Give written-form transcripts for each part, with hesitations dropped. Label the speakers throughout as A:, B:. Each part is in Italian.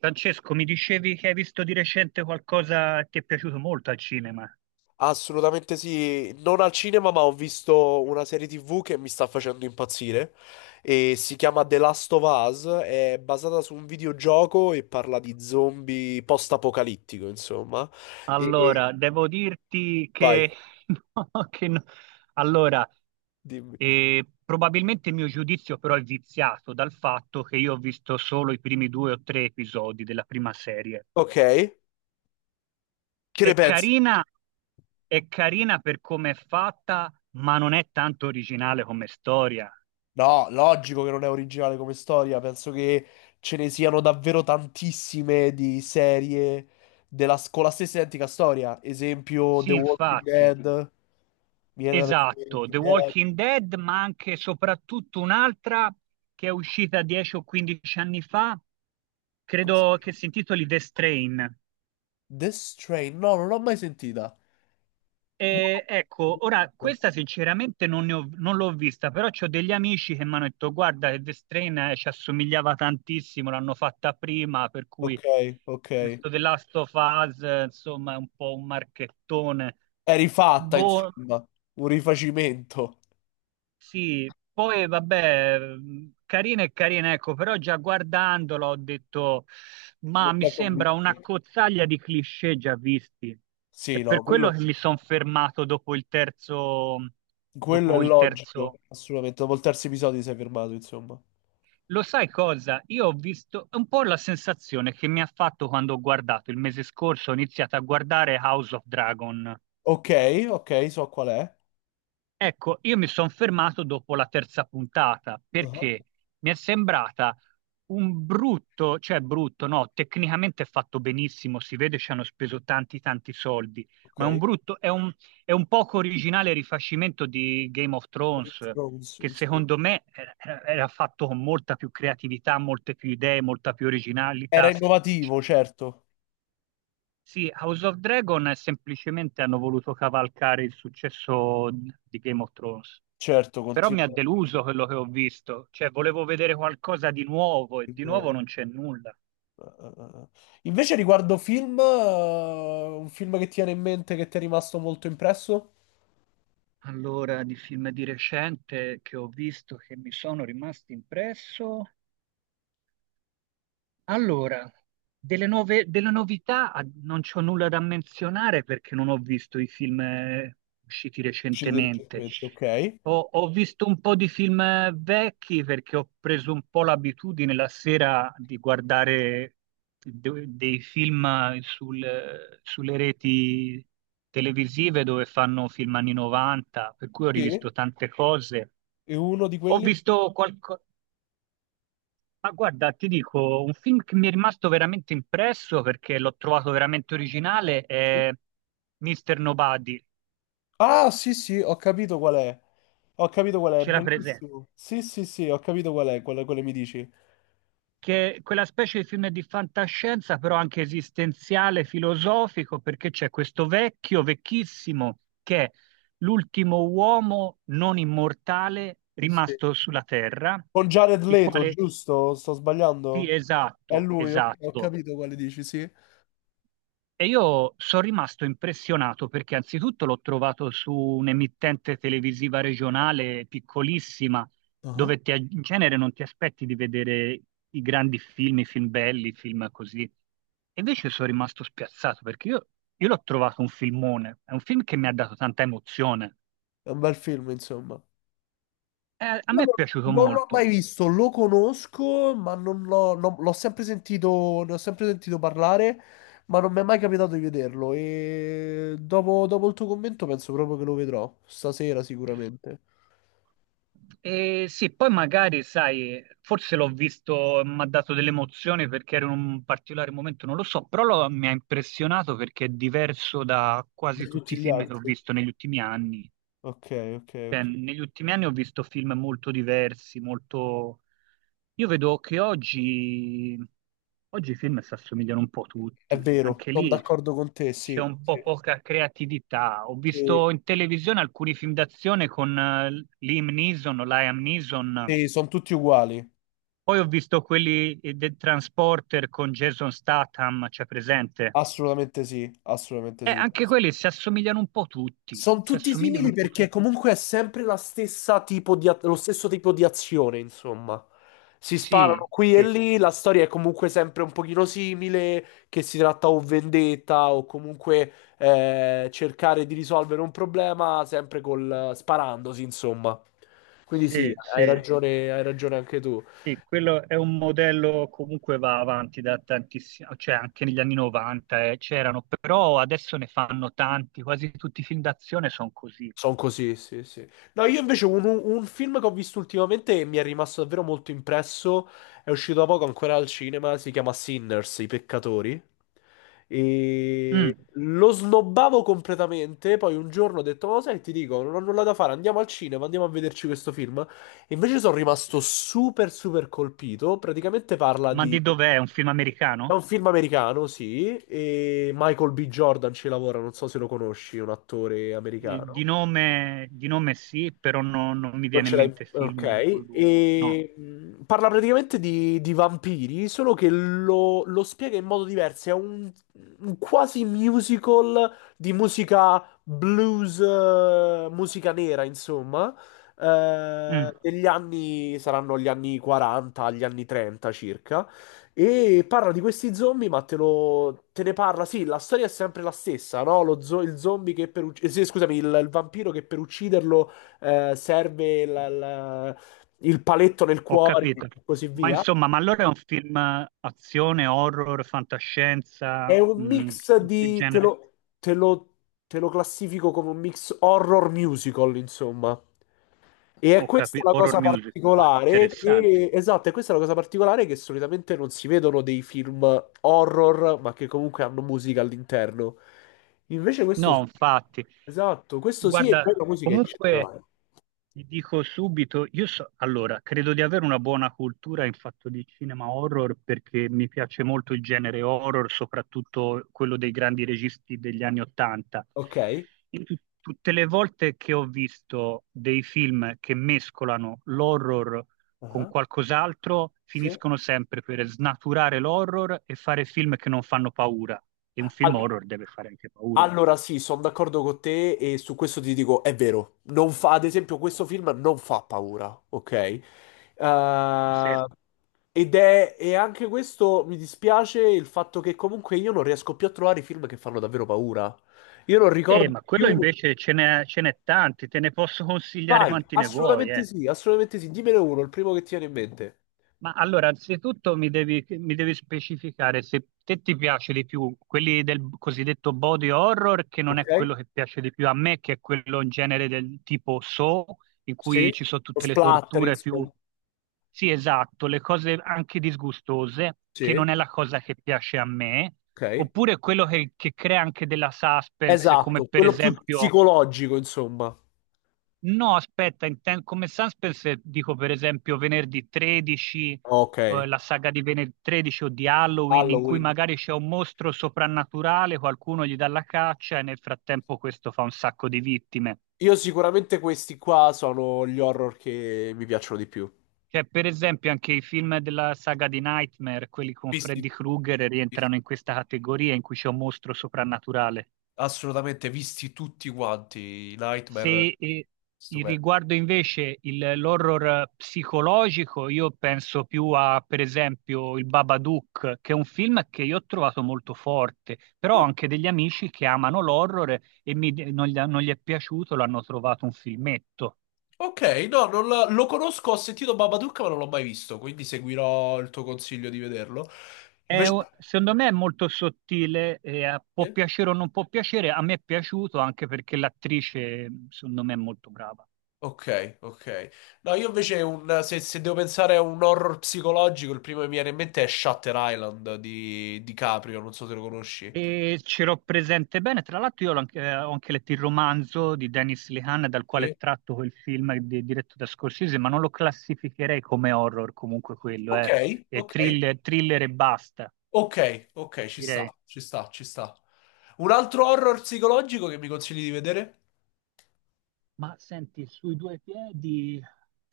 A: Francesco, mi dicevi che hai visto di recente qualcosa che ti è piaciuto molto al cinema.
B: Assolutamente sì, non al cinema, ma ho visto una serie TV che mi sta facendo impazzire e si chiama The Last of Us, è basata su un videogioco e parla di zombie post-apocalittico, insomma. E
A: Allora, devo dirti che...
B: vai,
A: no, che no. Allora,
B: dimmi.
A: Probabilmente il mio giudizio però è viziato dal fatto che io ho visto solo i primi due o tre episodi della prima serie.
B: Ok, che ne
A: È
B: pensi?
A: carina, è carina per come è fatta, ma non è tanto originale come storia.
B: No, logico che non è originale come storia, penso che ce ne siano davvero tantissime di serie con la stessa identica storia. Esempio, The
A: Sì,
B: Walking
A: infatti.
B: Dead, mi viene da pensare The
A: Esatto,
B: Walking
A: The
B: Dead.
A: Walking Dead, ma anche e soprattutto un'altra che è uscita 10 o 15 anni fa,
B: Come si
A: credo che
B: chiama?
A: si intitoli The Strain.
B: The Strain, no, non l'ho mai sentita. No.
A: Ecco, ora questa sinceramente non l'ho vista, però ho degli amici che mi hanno detto guarda che The Strain ci assomigliava tantissimo, l'hanno fatta prima, per
B: Ok,
A: cui
B: ok.
A: questo The Last of Us, insomma, è un po' un marchettone.
B: È rifatta,
A: Boh,
B: insomma, un rifacimento.
A: sì, poi vabbè, carina e carina, ecco, però già guardandolo ho detto, ma
B: Non ti
A: mi
B: ha
A: sembra una
B: convinto.
A: cozzaglia di cliché già visti. È
B: Sì, no,
A: per
B: quello,
A: quello che mi sono fermato dopo il terzo,
B: quello è
A: dopo il
B: logico,
A: terzo.
B: assolutamente. Dopo il terzo episodio si è fermato, insomma.
A: Lo sai cosa? Io ho visto è un po' la sensazione che mi ha fatto quando ho guardato il mese scorso, ho iniziato a guardare House of Dragon.
B: Ok, ok, so qual è.
A: Ecco, io mi sono fermato dopo la terza puntata
B: Ah,
A: perché mi è sembrata un brutto, cioè brutto, no, tecnicamente è fatto benissimo, si vede ci hanno speso tanti tanti soldi,
B: ok.
A: ma è un brutto, è un poco originale rifacimento di Game of
B: Game of
A: Thrones,
B: Thrones,
A: che
B: sì, sì.
A: secondo me era, era fatto con molta più creatività, molte più idee, molta più
B: Era
A: originalità.
B: innovativo, certo,
A: Sì, House of Dragon è semplicemente hanno voluto cavalcare il successo di Game of Thrones.
B: certo,
A: Però
B: continua.
A: mi ha deluso quello che ho visto, cioè volevo vedere qualcosa di nuovo e di nuovo
B: No.
A: non c'è nulla.
B: Eh, Invece riguardo film, un film che ti viene in mente che ti è rimasto molto impresso?
A: Allora, di film di recente che ho visto che mi sono rimasti impresso, allora, delle novità non c'ho nulla da menzionare perché non ho visto i film usciti
B: Usciti
A: recentemente.
B: recentemente. Ok,
A: Ho visto un po' di film vecchi perché ho preso un po' l'abitudine la sera di guardare dei film sulle reti televisive dove fanno film anni 90, per cui ho
B: sì,
A: rivisto tante cose.
B: è uno di
A: Ho
B: quelli?
A: visto ma guarda, ti dico, un film che mi è rimasto veramente impresso perché l'ho trovato veramente originale
B: Sì.
A: è Mister Nobody,
B: Ah, sì, sì, ho capito qual è. Ho capito qual è
A: c'era presente,
B: bellissimo. Sì, sì, sì, ho capito qual è, quale, quale mi dici.
A: che è quella specie di film di fantascienza, però anche esistenziale, filosofico, perché c'è questo vecchio, vecchissimo, che è l'ultimo uomo non immortale
B: Sì.
A: rimasto sulla Terra,
B: Con Jared
A: il
B: Leto,
A: quale,
B: giusto? Sto
A: sì,
B: sbagliando? È
A: esatto,
B: lui, ok, ho
A: esatto.
B: capito quale dici, sì.
A: E io sono rimasto impressionato perché anzitutto l'ho trovato su un'emittente televisiva regionale piccolissima,
B: Ah.
A: dove in genere non ti aspetti di vedere i grandi film, i film belli, i film così. E invece sono rimasto spiazzato perché io l'ho trovato un filmone, è un film che mi ha dato tanta emozione.
B: È un bel film, insomma.
A: A
B: Io
A: me è
B: non
A: piaciuto
B: l'ho mai
A: molto.
B: visto, lo conosco, ma l'ho sempre sentito, ne ho sempre sentito parlare, ma non mi è mai capitato di vederlo. E dopo il tuo commento penso proprio che lo vedrò, stasera sicuramente,
A: E sì, poi magari, sai, forse l'ho visto, mi ha dato dell'emozione perché era in un particolare momento, non lo so, però mi ha impressionato perché è diverso da
B: da
A: quasi tutti i
B: tutti gli
A: film che ho
B: altri.
A: visto negli ultimi anni.
B: Ok, ok,
A: Cioè,
B: ok.
A: negli ultimi anni ho visto film molto diversi, molto... Io vedo che oggi i film si assomigliano un po'
B: È
A: tutti,
B: vero,
A: anche
B: sono
A: lì
B: d'accordo con te,
A: c'è
B: sì.
A: un
B: Sì,
A: po' poca creatività. Ho
B: sì,
A: visto in televisione alcuni film d'azione con Liam Neeson, o Liam Neeson,
B: sì, sono tutti uguali.
A: poi ho visto quelli del Transporter con Jason Statham, c'è presente?
B: Assolutamente sì, assolutamente
A: E
B: sì.
A: anche quelli si assomigliano un po' tutti,
B: Sono
A: si
B: tutti
A: assomigliano
B: simili
A: un po'
B: perché
A: tutti.
B: comunque è sempre la stessa tipo di a- lo stesso tipo di azione, insomma. Si sparano
A: Sì,
B: qui e
A: sì,
B: lì, la storia è comunque sempre un pochino simile, che si tratta o vendetta o comunque cercare di risolvere un problema sempre col sparandosi, insomma. Quindi sì,
A: sì, sì.
B: hai ragione anche tu.
A: Sì, quello è un modello comunque va avanti da tantissimo, cioè anche negli anni 90 c'erano, però adesso ne fanno tanti, quasi tutti i film d'azione sono così.
B: Sono così, sì, sì. No, io invece un film che ho visto ultimamente e mi è rimasto davvero molto impresso, è uscito da poco ancora al cinema, si chiama Sinners, I peccatori.
A: Mm,
B: E lo snobbavo completamente, poi un giorno ho detto, ma sai, ti dico, non ho nulla da fare, andiamo al cinema, andiamo a vederci questo film. E invece sono rimasto super, super colpito. Praticamente parla
A: ma
B: di...
A: di dov'è? È un film
B: È
A: americano?
B: un film americano, sì, e Michael B. Jordan ci lavora, non so se lo conosci, un attore americano.
A: Di nome, di nome sì, però non mi
B: Non
A: viene in
B: ce l'hai.
A: mente film con
B: Ok.
A: lui. No,
B: E parla praticamente di vampiri, solo che lo spiega in modo diverso. È un quasi musical di musica blues, musica nera, insomma.
A: mm,
B: Degli anni saranno gli anni 40, gli anni 30 circa. E parla di questi zombie, ma te ne parla. Sì, la storia è sempre la stessa, no? Il zombie che sì, scusami, il vampiro che per ucciderlo serve il paletto nel
A: ho
B: cuore e
A: capito.
B: così
A: Ma
B: via.
A: insomma, ma allora è un film azione, horror,
B: È
A: fantascienza,
B: un
A: mm,
B: mix
A: che
B: di...
A: genere?
B: te lo- te lo classifico come un mix horror musical, insomma. E è
A: Ho
B: questa
A: capito,
B: la
A: horror
B: cosa
A: music, ma
B: particolare
A: interessante.
B: che, esatto, è questa la cosa particolare che solitamente non si vedono dei film horror, ma che comunque hanno musica all'interno. Invece questo
A: No,
B: sì,
A: infatti.
B: esatto, questo sì, e poi
A: Guarda,
B: la musica è
A: comunque
B: eccezionale.
A: ti dico subito, io so, allora, credo di avere una buona cultura in fatto di cinema horror perché mi piace molto il genere horror, soprattutto quello dei grandi registi degli anni Ottanta.
B: Ok?
A: In tu- Tutte le volte che ho visto dei film che mescolano l'horror con
B: Ah,
A: qualcos'altro,
B: sì.
A: finiscono sempre per snaturare l'horror e fare film che non fanno paura. E un film
B: Al-
A: horror deve fare anche paura.
B: Allora sì, sono d'accordo con te e su questo ti dico, è vero, non fa, ad esempio questo film non fa paura, ok?
A: Sì.
B: Eh, Ed è, e anche questo mi dispiace il fatto che comunque io non riesco più a trovare i film che fanno davvero paura. Io non ricordo
A: Ma
B: più...
A: quello invece ce n'è tanti, te ne posso consigliare
B: Vai,
A: quanti ne vuoi, eh.
B: assolutamente sì, dimmene uno, il primo che ti viene in mente,
A: Ma allora, anzitutto mi devi specificare se te ti piace di più quelli del cosiddetto body horror, che non è
B: ok?
A: quello che piace di più a me, che è quello in genere del tipo Saw, in
B: Sì,
A: cui ci sono
B: lo
A: tutte le
B: splatter,
A: torture più...
B: insomma,
A: Sì, esatto, le cose anche disgustose, che
B: sì,
A: non è la cosa che piace a me,
B: ok?
A: oppure quello che crea anche della suspense, come
B: Esatto,
A: per
B: quello più
A: esempio...
B: psicologico, insomma.
A: No, aspetta, come suspense dico per esempio venerdì 13,
B: Ok.
A: la saga di venerdì 13 o di Halloween, in cui
B: Halloween.
A: magari c'è un mostro soprannaturale, qualcuno gli dà la caccia e nel frattempo questo fa un sacco di vittime.
B: Io sicuramente questi qua sono gli horror che mi piacciono di più.
A: Cioè, per esempio, anche i film della saga di Nightmare, quelli con
B: Visti,
A: Freddy Krueger,
B: visti-
A: rientrano in questa categoria in cui c'è un mostro soprannaturale.
B: assolutamente visti tutti quanti.
A: Se
B: Nightmare,
A: eh, il
B: stupendo.
A: riguardo invece l'horror psicologico, io penso più a, per esempio, il Babadook, che è un film che io ho trovato molto forte, però ho
B: Oh,
A: anche degli amici che amano l'horror e non gli è piaciuto, l'hanno trovato un filmetto.
B: ok, no, non la- lo conosco, ho sentito Babadook, ma non l'ho mai visto, quindi seguirò il tuo consiglio di vederlo. Invece...
A: Secondo me è molto sottile, può
B: eh?
A: piacere o non può piacere, a me è piaciuto anche perché l'attrice, secondo me, è molto brava.
B: Ok, ok. No, io invece se, se devo pensare a un horror psicologico, il primo che mi viene in mente è Shutter Island di Caprio, non so se lo conosci.
A: E ce l'ho presente bene, tra l'altro io ho anche letto il romanzo di Dennis Lehane dal quale è
B: Sì.
A: tratto quel film diretto da Scorsese, ma non lo classificherei come horror comunque quello,
B: Ok,
A: eh. È
B: ok.
A: thriller, thriller e basta,
B: Ok, ok, ci
A: direi.
B: sta, ci sta, ci sta. Un altro horror psicologico che mi consigli di vedere?
A: Ma senti, sui due piedi,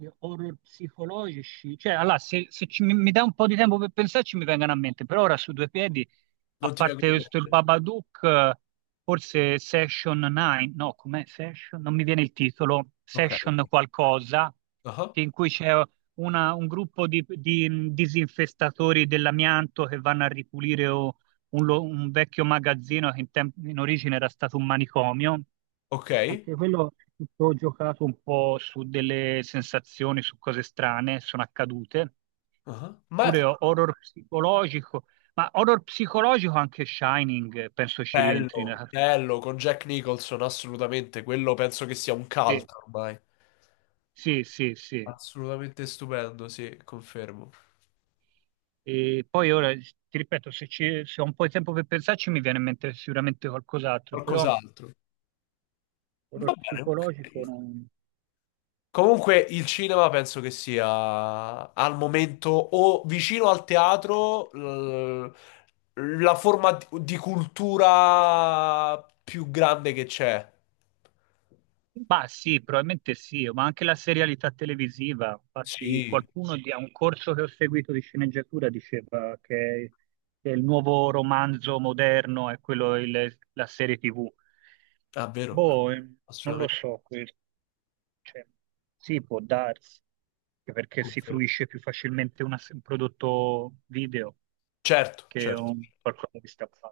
A: horror psicologici, cioè, allora, se, se ci- mi dai un po' di tempo per pensarci, mi vengono a mente, però ora su due piedi, a
B: Non ti
A: parte questo il Babadook, forse Session 9, no, com'è Session? Non mi viene il titolo,
B: ok.
A: Session qualcosa,
B: Ah,
A: che in cui c'è un gruppo di disinfestatori dell'amianto che vanno a ripulire un vecchio magazzino che in origine era stato un manicomio,
B: ok.
A: anche quello è tutto giocato un po' su delle sensazioni, su cose strane, sono accadute.
B: Ah. Ma è
A: Horror psicologico, ma horror psicologico anche Shining, penso ci rientri.
B: bello, bello, con Jack Nicholson, assolutamente. Quello penso che sia un
A: Sì,
B: cult ormai.
A: sì, sì, sì.
B: Assolutamente stupendo, sì, confermo.
A: E poi ora, ti ripeto, se ho un po' di tempo per pensarci mi viene in mente sicuramente qualcos'altro, però
B: Qualcos'altro.
A: horror
B: Va bene, ok.
A: psicologico non...
B: Comunque il cinema penso che sia al momento o vicino al teatro la forma di cultura più grande che c'è.
A: Ma sì, probabilmente sì, ma anche la serialità televisiva. Infatti,
B: Sì,
A: qualcuno di, a un corso che ho seguito di sceneggiatura diceva che il nuovo romanzo moderno è quello, la serie TV.
B: è vero,
A: Boh, eh, non lo
B: assolutamente.
A: so, cioè, sì, può darsi, anche perché si
B: Confermo.
A: fruisce più facilmente un prodotto video
B: Certo,
A: che
B: certo.
A: un, qualcosa di stampato.